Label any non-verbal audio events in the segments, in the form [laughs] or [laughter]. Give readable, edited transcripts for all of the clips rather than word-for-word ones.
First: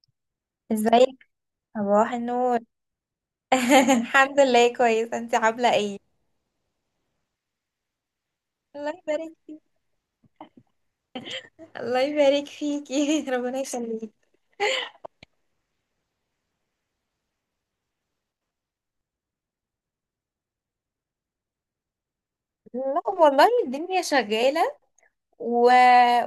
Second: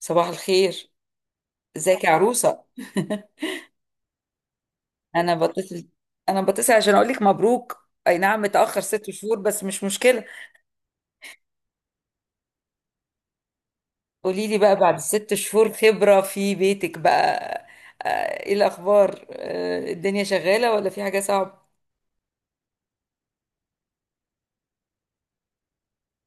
صباح الخير. ازيك. ازيك يا صباح النور. عروسة؟ [laughs] الحمد لله، كويس. [laughs] انا انت عامله بتصل ايه؟ انا بتصل عشان اقول لك مبروك، اي نعم متأخر الله ست يبارك شهور فيك. بس مش مشكلة. الله يبارك فيكي. [laughs] ربنا يخليك. قولي لي بقى بعد ال6 شهور خبرة في بيتك بقى. آه، ايه الاخبار؟ الدنيا شغالة ولا في حاجة صعبة؟ لا والله، الدنيا شغاله. و...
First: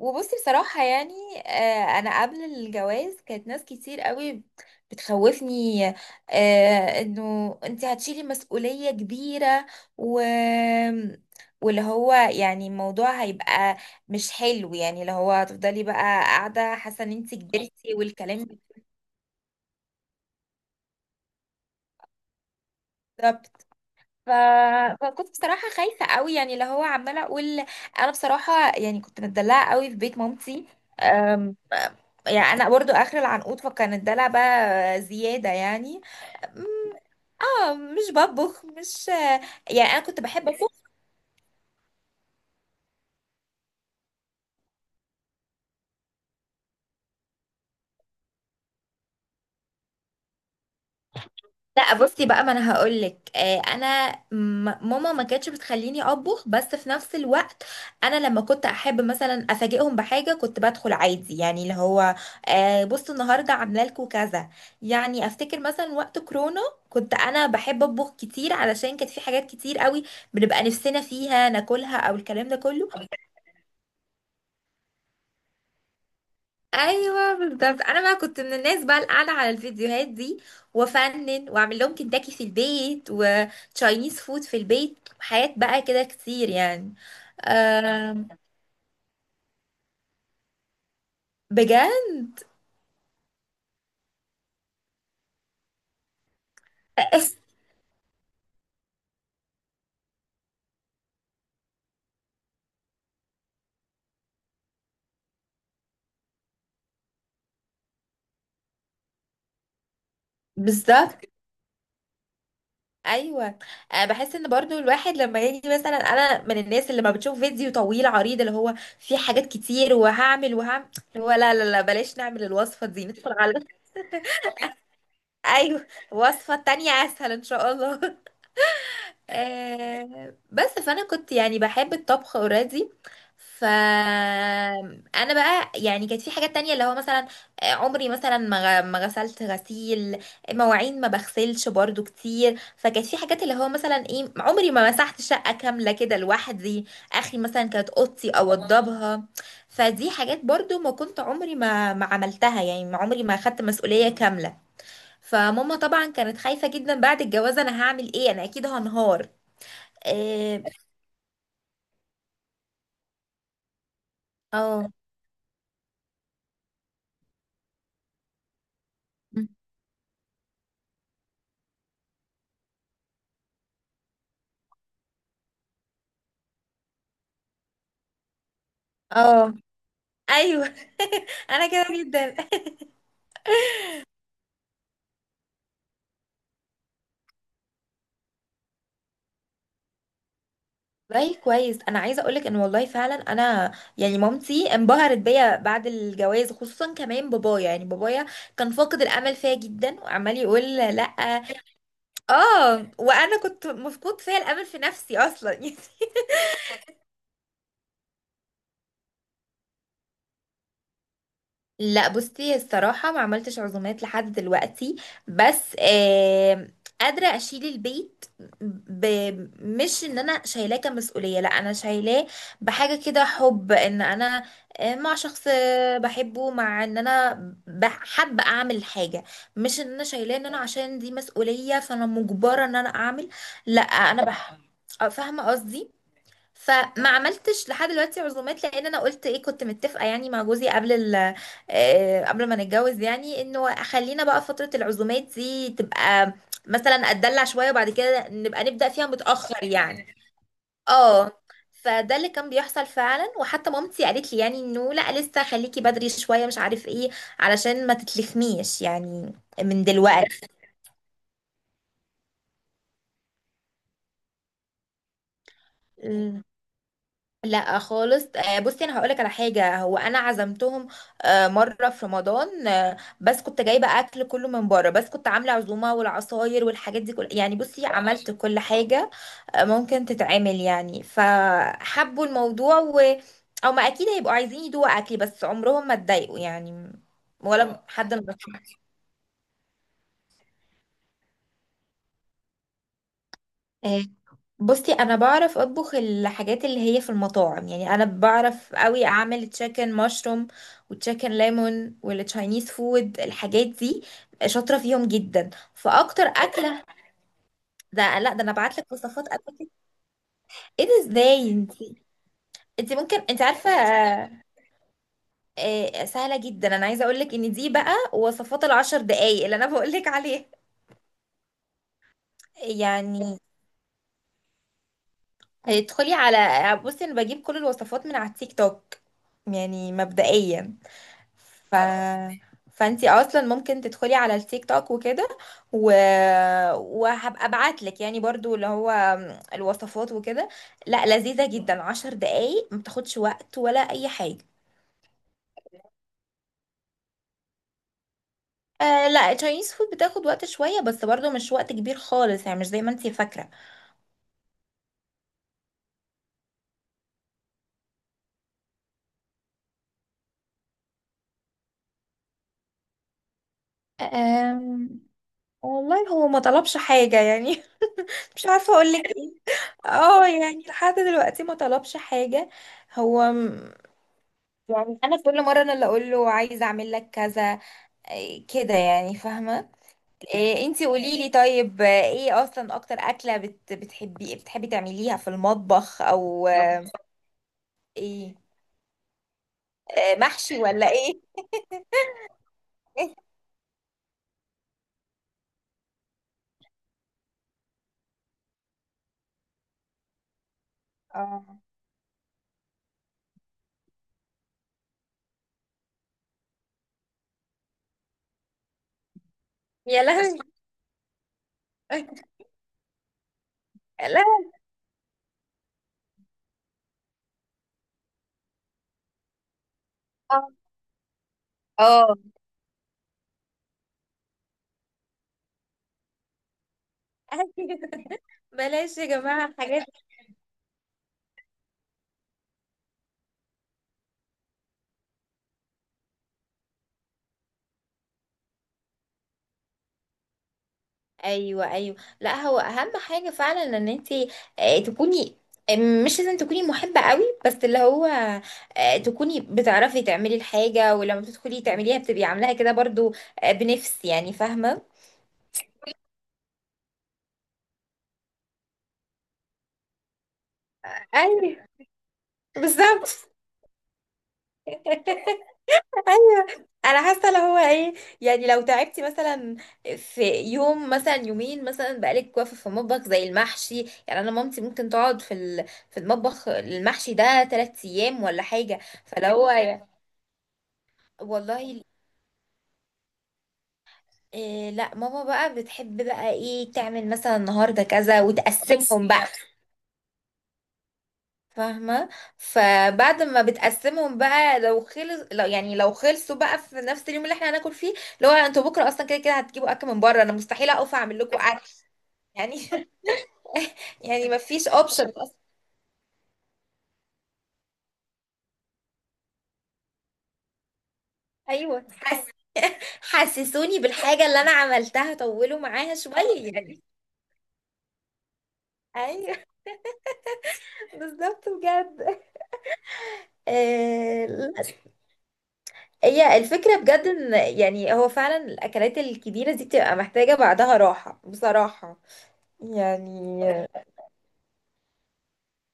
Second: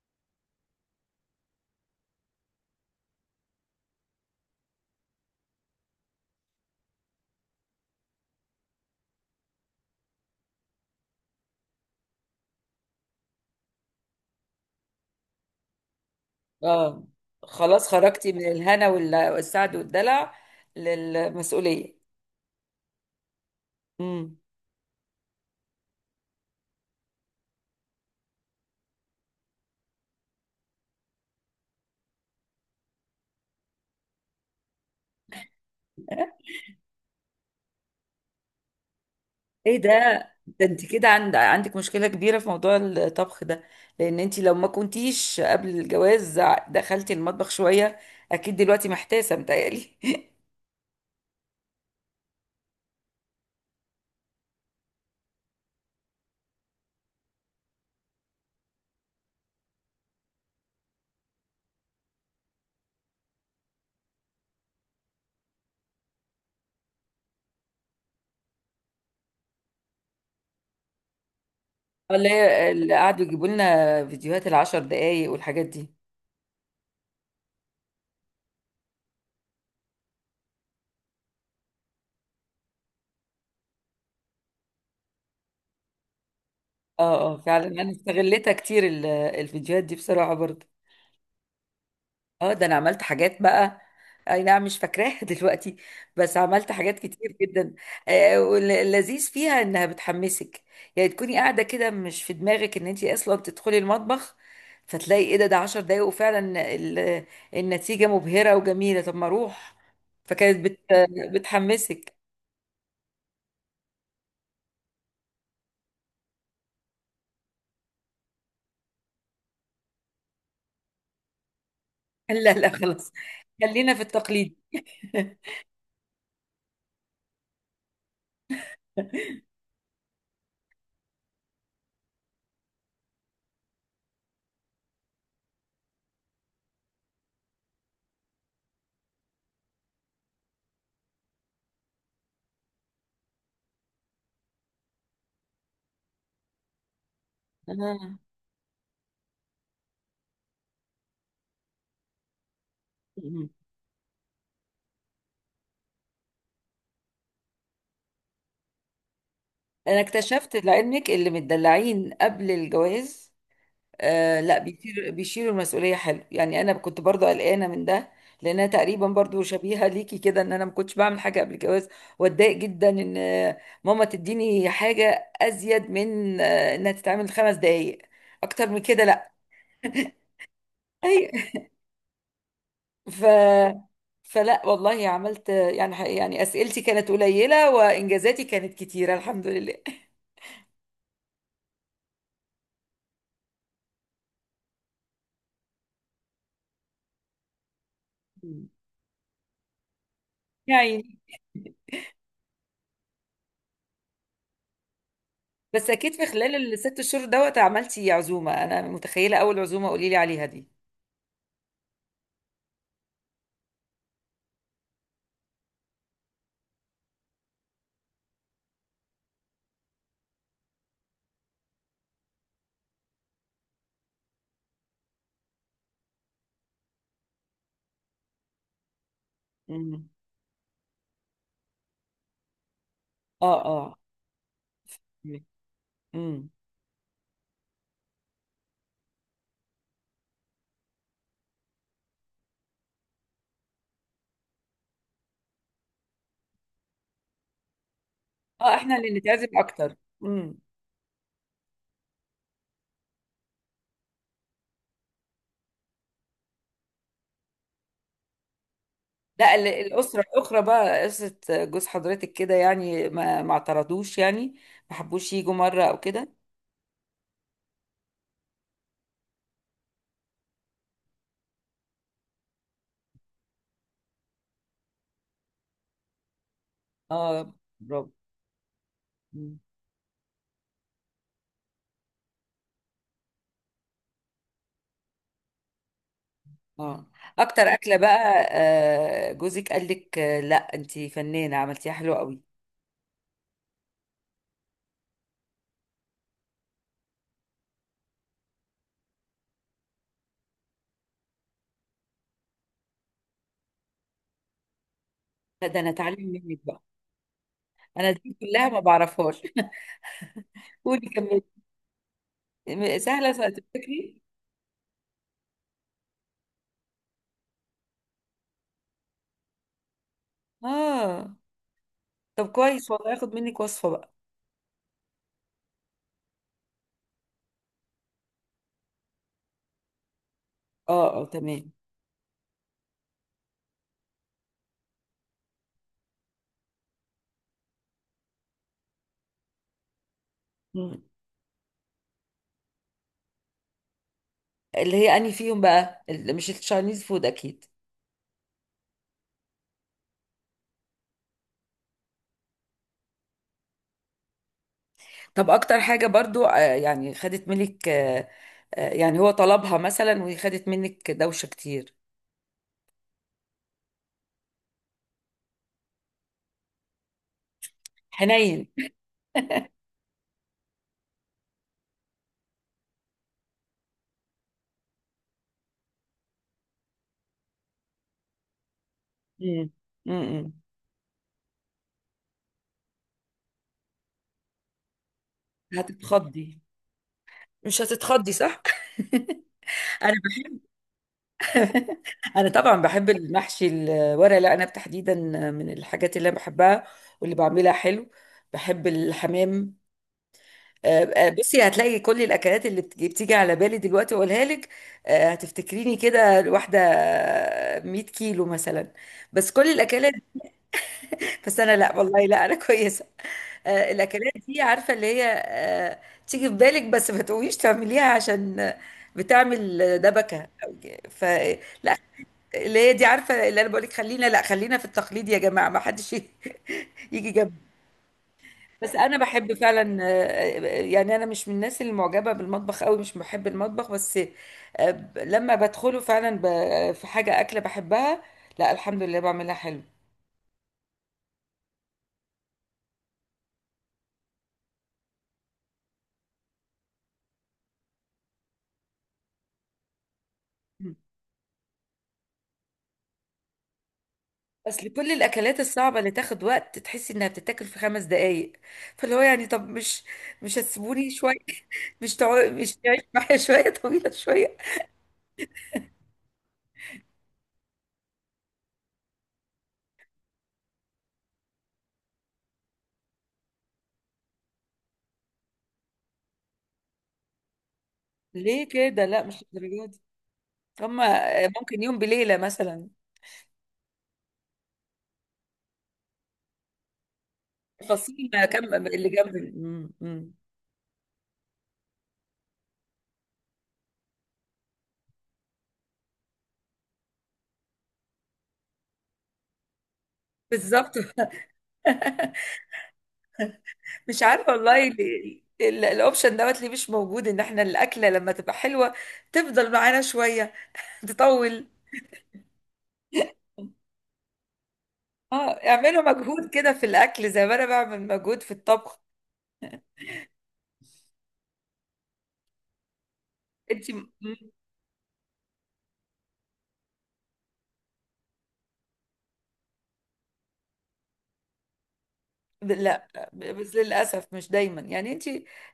وبصي بصراحة، يعني أنا قبل الجواز كانت ناس كتير قوي بتخوفني، إنه أنت هتشيلي مسؤولية كبيرة. و... واللي هو يعني الموضوع هيبقى مش حلو، يعني اللي هو هتفضلي بقى قاعدة اه، حاسة إن أنت خلاص كبرتي خرجتي والكلام من ده. الهنا والسعد والدلع للمسؤولية. بالظبط. ف... فكنت بصراحة خايفة قوي، يعني اللي هو عمالة أقول أنا بصراحة، يعني كنت متدلعة قوي في بيت مامتي. يعني انا برضو اخر العنقود، فكان الدلع بقى زيادة يعني. أم، اه، مش بطبخ، مش ايه ده؟ يعني، انا كنت بحب ده اطبخ. انت كده عندك مشكلة كبيرة في موضوع الطبخ ده، لان انت لو ما كنتيش قبل الجواز دخلتي المطبخ شوية اكيد دلوقتي محتاسة متهيألي. لا بصي بقى، ما انا هقولك. ماما ما كانتش بتخليني اطبخ، بس في نفس الوقت انا لما كنت احب مثلا افاجئهم بحاجه كنت بدخل عادي، يعني اللي هو بصوا، النهارده عامله لكم كذا. يعني افتكر مثلا وقت كورونا كنت انا بحب اطبخ كتير، علشان كانت في حاجات كتير قوي بنبقى نفسنا فيها ناكلها [laughs] او ولا الكلام ده هي كله. اللي قعدوا يجيبوا لنا فيديوهات ال10 دقايق والحاجات دي؟ ايوه بالظبط، انا بقى كنت من الناس بقى اللي قاعده على الفيديوهات دي، وافنن واعمل لهم كنتاكي في البيت وتشاينيز فود في البيت، حاجات بقى كده كتير يعني. اه، اه، فعلا انا أم، استغلتها كتير، الفيديوهات دي بصراحة برضه. بجد. اه، ده انا عملت حاجات بقى، اي نعم مش فاكراها [laughs] دلوقتي، بس عملت حاجات [laughs] كتير أس- جدا. واللذيذ فيها انها بتحمسك، يعني تكوني قاعده كده مش في دماغك ان انت اصلا تدخلي المطبخ، فتلاقي ايه ده؟ ده 10 دقايق وفعلا ال- النتيجه مبهره وجميله، طب ما اروح. فكانت بالظبط. بتحمسك. ايوه. بحس ان برضو الواحد لما يجي مثلا، انا من الناس اللي ما بتشوف فيديو طويل عريض اللي هو فيه حاجات كتير وهعمل وهعمل، اللي هو لا لا لا، بلاش [laughs] نعمل لا، لا، الوصفه دي، خلاص، ندخل على [laughs] خلينا في التقليد. [laughs] ايوه، وصفه تانية اسهل ان شاء الله. آه بس، فانا كنت يعني بحب الطبخ اوريدي. ف انا بقى يعني كانت في حاجات تانية، اللي هو مثلا عمري مثلا ما غسلت غسيل مواعين، ما بغسلش برضو كتير. فكانت في حاجات اللي هو مثلا ايه، عمري ما مسحت شقة كاملة كده لوحدي. اخري مثلا كانت آه. اوضتي اوضبها. فدي حاجات برضو ما كنت عمري ما عملتها، يعني ما عمري ما خدت مسؤولية كاملة. فماما طبعا كانت خايفة جدا بعد الجواز، انا هعمل ايه، انا اكيد هنهار. انا اكتشفت إيه. لعلمك اللي متدلعين قبل الجواز، آه لا، اه بيشيلوا بيشيلوا المسؤوليه حلو، يعني انا كنت برضو قلقانه من ده، لانها تقريبا برضو شبيهه ليكي كده ان انا ما كنتش بعمل حاجه قبل الجواز، واتضايق جدا ان ماما تديني حاجه ازيد من انها تتعمل 5 دقائق، اكتر من كده لا. اه. [laughs] ايوه. اي. [laughs] انا كده جدا. [laughs] ف فلا والله عملت، يعني اسئلتي كانت قليله وانجازاتي كانت كتيره الحمد لله. والله كويس، انا عايزه اقولك ان والله فعلا انا يعني مامتي انبهرت بيا بعد الجواز، خصوصا كمان بابايا. يعني بابايا مم. كان فاقد الامل فيا جدا، وعمال يقول [laughs] لا. يعني [laughs] اه، وانا كنت مفقود فيا الامل في نفسي اصلا. [laughs] بس اكيد في خلال ال6 شهور دوت عملتي عزومه، انا متخيله اول عزومه قولي لي عليها دي. لا بصي الصراحة، ما عملتش عزومات لحد دلوقتي. بس آه، قادرة أشيل البيت. ب... مش إن أنا شايلاه كمسؤولية، لا أنا شايلاه بحاجة كده حب. إن أنا مع شخص بحبه، مع إن أنا حابة أعمل حاجة. مش إن أنا امم. شايلاه إن أنا عشان دي مسؤولية فأنا مجبرة إن أنا أعمل. اه، لا اه. أنا بح... فاهمة قصدي. امم. فما عملتش لحد دلوقتي عزومات، لان انا قلت ايه، كنت متفقه يعني مع جوزي قبل قبل ما نتجوز، يعني انه خلينا بقى فتره العزومات دي تبقى مثلا اتدلع شويه، وبعد كده نبقى اه، نبدا احنا فيها اللي نتعزم متاخر اكتر. يعني. امم. اه. فده اللي كان بيحصل فعلا، وحتى مامتي قالت لي يعني انه لا، لسه خليكي بدري شويه، مش عارف ايه، علشان ما تتلخميش يعني لا، من الاسره دلوقتي. الاخرى بقى قصه جوز حضرتك كده يعني ما اعترضوش يعني؟ ما حبوش يجوا مره او كده؟ لا خالص. بصي انا هقولك على حاجه، هو انا عزمتهم مره في رمضان، بس كنت جايبه اكل كله من بره، بس كنت عامله عزومه والعصاير والحاجات دي كل، اه، يعني بصي برافو. عملت كل حاجه مم. ممكن تتعمل يعني. فحبوا الموضوع، و او ما اكيد هيبقوا عايزين يدوقوا اكلي، بس عمرهم ما اتضايقوا يعني. اه، اكتر ولا اكله حد من بقى جوزك قال لك آه لا انت فنانه عملتيها حلوه قوي؟ [laughs] بصي انا بعرف اطبخ الحاجات اللي هي في المطاعم. يعني انا بعرف قوي اعمل تشيكن مشروم وتشيكن ليمون والتشاينيز فود الحاجات دي، شاطره فيهم جدا لا، ده انا اتعلم فاكتر منك بقى، اكله. [laughs] انا ده لا، دي ده انا كلها بعت ما لك وصفات بعرفهاش. اكل كده. [laughs] ايه ده، قولي كملي، ازاي انت؟ انت ممكن، سهله انت سهله عارفه تفتكري؟ سهله جدا. انا عايزه اقول لك ان دي بقى وصفات الـ10 دقايق اللي انا بقول لك عليها. اه، طب كويس والله هاخد يعني منك وصفه بقى. ادخلي على، بصي انا بجيب كل الوصفات من على التيك توك، يعني مبدئيا. اه، اه، تمام. ف... فانتي اصلا ممكن تدخلي على التيك توك وكده. و... وهبقى ابعت لك يعني برضو اللي هو الوصفات وكده. مم. لا لذيذة جدا، 10 دقايق، ما بتاخدش وقت ولا اي حاجة. اللي هي اني فيهم بقى اللي مش التشاينيز فود اكيد. آه لا، التشاينيز فود بتاخد وقت شوية، بس برضو مش وقت كبير خالص يعني، مش زي ما انتي فاكرة. طب اكتر حاجه برضو، يعني خدت منك، يعني هو طلبها مثلا وهي خدت منك دوشه كتير؟ آم... والله هو ما طلبش حاجة يعني. [laughs] مش حنين. عارفة اقول لك ايه. اه، يعني لحد دلوقتي ما طلبش حاجة هو. يعني انا كل مره انا اللي اقول له عايزه اعمل لك كذا، إيه كده، يعني فاهمه. مم. مم. إيه، انتي قولي لي، طيب ايه اصلا اكتر اكله بتحبي تعمليها في المطبخ، او هتتخضي، مش هتتخضي ايه، صح؟ [laughs] انا محشي ولا ايه؟ بح- انا طبعا بحب [laughs] المحشي، الورق العنب تحديدا، من الحاجات اللي انا بحبها واللي بعملها حلو، بحب الحمام، آه، اه. بصي هتلاقي كل الاكلات اللي بتيجي على بالي دلوقتي اقولها لك، هتفتكريني كده واحده 100 كيلو مثلا، بس كل يا الاكلات. لهوي. بس انا لا والله، لا انا [laughs] كويسه. لا. الاكلات دي عارفه اللي هي، تيجي في بالك بس ما تقوميش تعمليها عشان بتعمل دبكه. اه. ف [laughs] لا، آه. اللي هي دي عارفه، اللي انا بقول لك خلينا، لا خلينا في التقليد يا جماعه، ما حدش [laughs] يجي جنبنا. بس بلاش يا انا بحب جماعه حاجات. فعلا، يعني انا مش من الناس اللي معجبه بالمطبخ قوي، مش بحب المطبخ، بس لما بدخله فعلا في حاجه اكله بحبها، لا الحمد لله بعملها حلو. ايوه ايوه. لا هو اهم حاجه فعلا ان انت تكوني آه، مش لازم تكوني محبه قوي، بس اللي هو تكوني بتعرفي تعملي الحاجه، ولما بتدخلي تعمليها بتبقي عاملاها كده برضو بنفس، يعني فاهمه. بس لكل الاكلات الصعبه اللي تاخد وقت تحسي انها بتتاكل في 5 دقائق، فاللي هو يعني، طب مش هتسيبوني شويه؟ ايوه [laughs] مش تعيش بالظبط. معايا شويه، طويله شويه. [laughs] ايوه. انا حاسه اللي هو ايه، يعني لو تعبتي مثلا في يوم، مثلا يومين مثلا، بقالك واقفه في المطبخ زي المحشي. يعني انا مامتي ممكن تقعد في المطبخ المحشي ده 3 ايام ولا ليه حاجه، كده؟ لا فلو مش هو، للدرجه دي، هما ممكن والله. يوم بليله مثلا. إيه لا، ماما بقى بتحب بقى ايه تعمل مثلا النهارده كذا فصيل ما كم اللي وتقسمهم بقى. جنب، مم، مم. فاهمه. فبعد ما بتقسمهم بقى، لو خلص، لو يعني لو خلصوا بقى في نفس اليوم اللي احنا هناكل فيه، لو انتوا بكره اصلا كده كده هتجيبوا اكل من بره، انا مستحيل اقف بالظبط. اعمل [laughs] لكم اكل يعني. [laughs] مش يعني ما عارفه فيش والله اوبشن اصلا. الاوبشن دوت ليه مش موجود ان احنا الاكله لما تبقى حلوه تفضل معانا شويه، تطول. ايوه، حسسوني بالحاجه اللي انا عملتها، اه، طولوا معاها اعملوا مجهود شويه كده يعني. في الاكل زي ما انا بعمل مجهود في الطبخ. ايوه. [laughs] بالظبط بجد. انت آه، هي الفكرة بجد ان يعني هو فعلا الاكلات الكبيرة دي بتبقى محتاجة بعدها راحة بصراحة لا يعني. بس للاسف مش دايما يعني انت،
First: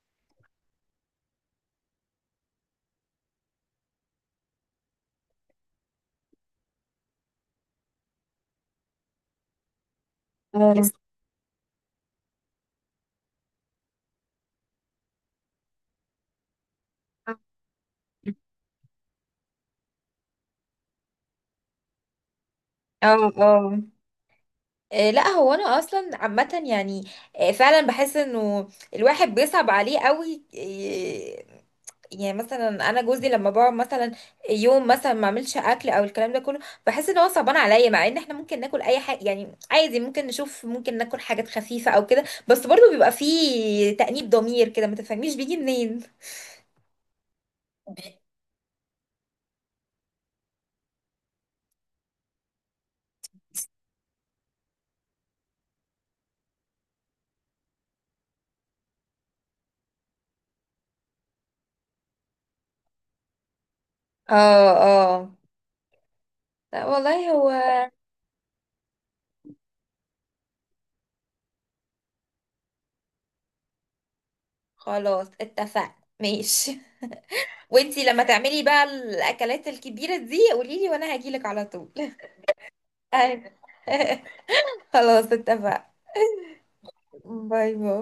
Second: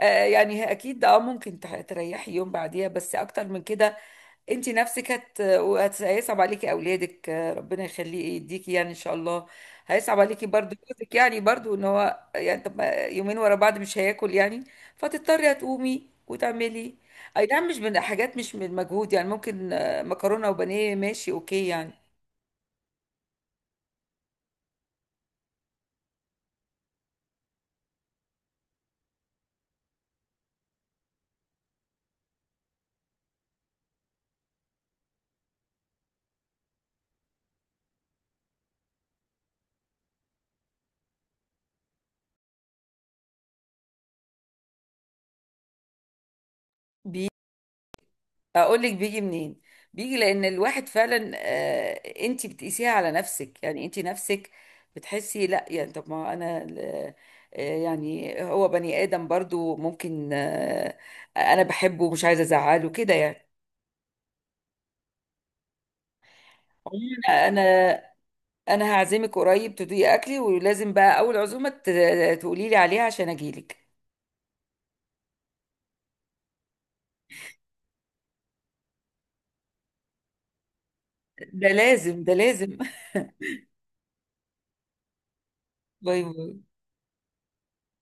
آه يعني اكيد اه ممكن تريحي يوم بعديها بس اكتر من كده انت نفسك هيصعب عليكي اولادك، ربنا يخليه يديكي يعني ان شاء الله، هيصعب عليكي برضو جوزك يعني برضو ان هو يعني طب ما يومين ورا بعض مش هياكل يعني، فتضطري هتقومي وتعملي، اي نعم مش من حاجات مش من مجهود يعني ممكن مكرونه وبانيه ماشي اوكي يعني. اه اه. لا هو انا اصلا عامه يعني. فعلا بحس انه الواحد بيصعب عليه قوي. يعني مثلا انا جوزي لما بقعد مثلا يوم مثلا ما اعملش اكل او الكلام ده كله، بحس ان هو صعبان عليا، مع ان احنا ممكن ناكل اي حاجه يعني عادي، ممكن نشوف، ممكن ناكل حاجات خفيفه او كده، بس برضه بيبقى فيه تأنيب ضمير كده، ما تفهميش بيجي منين. بي اقول لك بيجي منين؟ بيجي لان الواحد فعلا، انت بتقيسيها على نفسك، يعني انت نفسك بتحسي لا يعني طب ما انا يعني هو بني ادم برضو ممكن، انا بحبه ومش عايزه ازعله كده يعني. اه اه. لا والله عموما هو. انا هعزمك قريب تدوقي اكلي، ولازم بقى اول عزومه تقولي لي عليها عشان اجيلك، خلاص اتفقنا. ماشي. وانتي لما تعملي بقى الاكلات الكبيره دي قوليلي، وانا هجيلك على ده طول. لازم ده لازم. [laughs] [laughs] أيوة. [laughs] خلاص اتفقنا. باي باي. باي باي.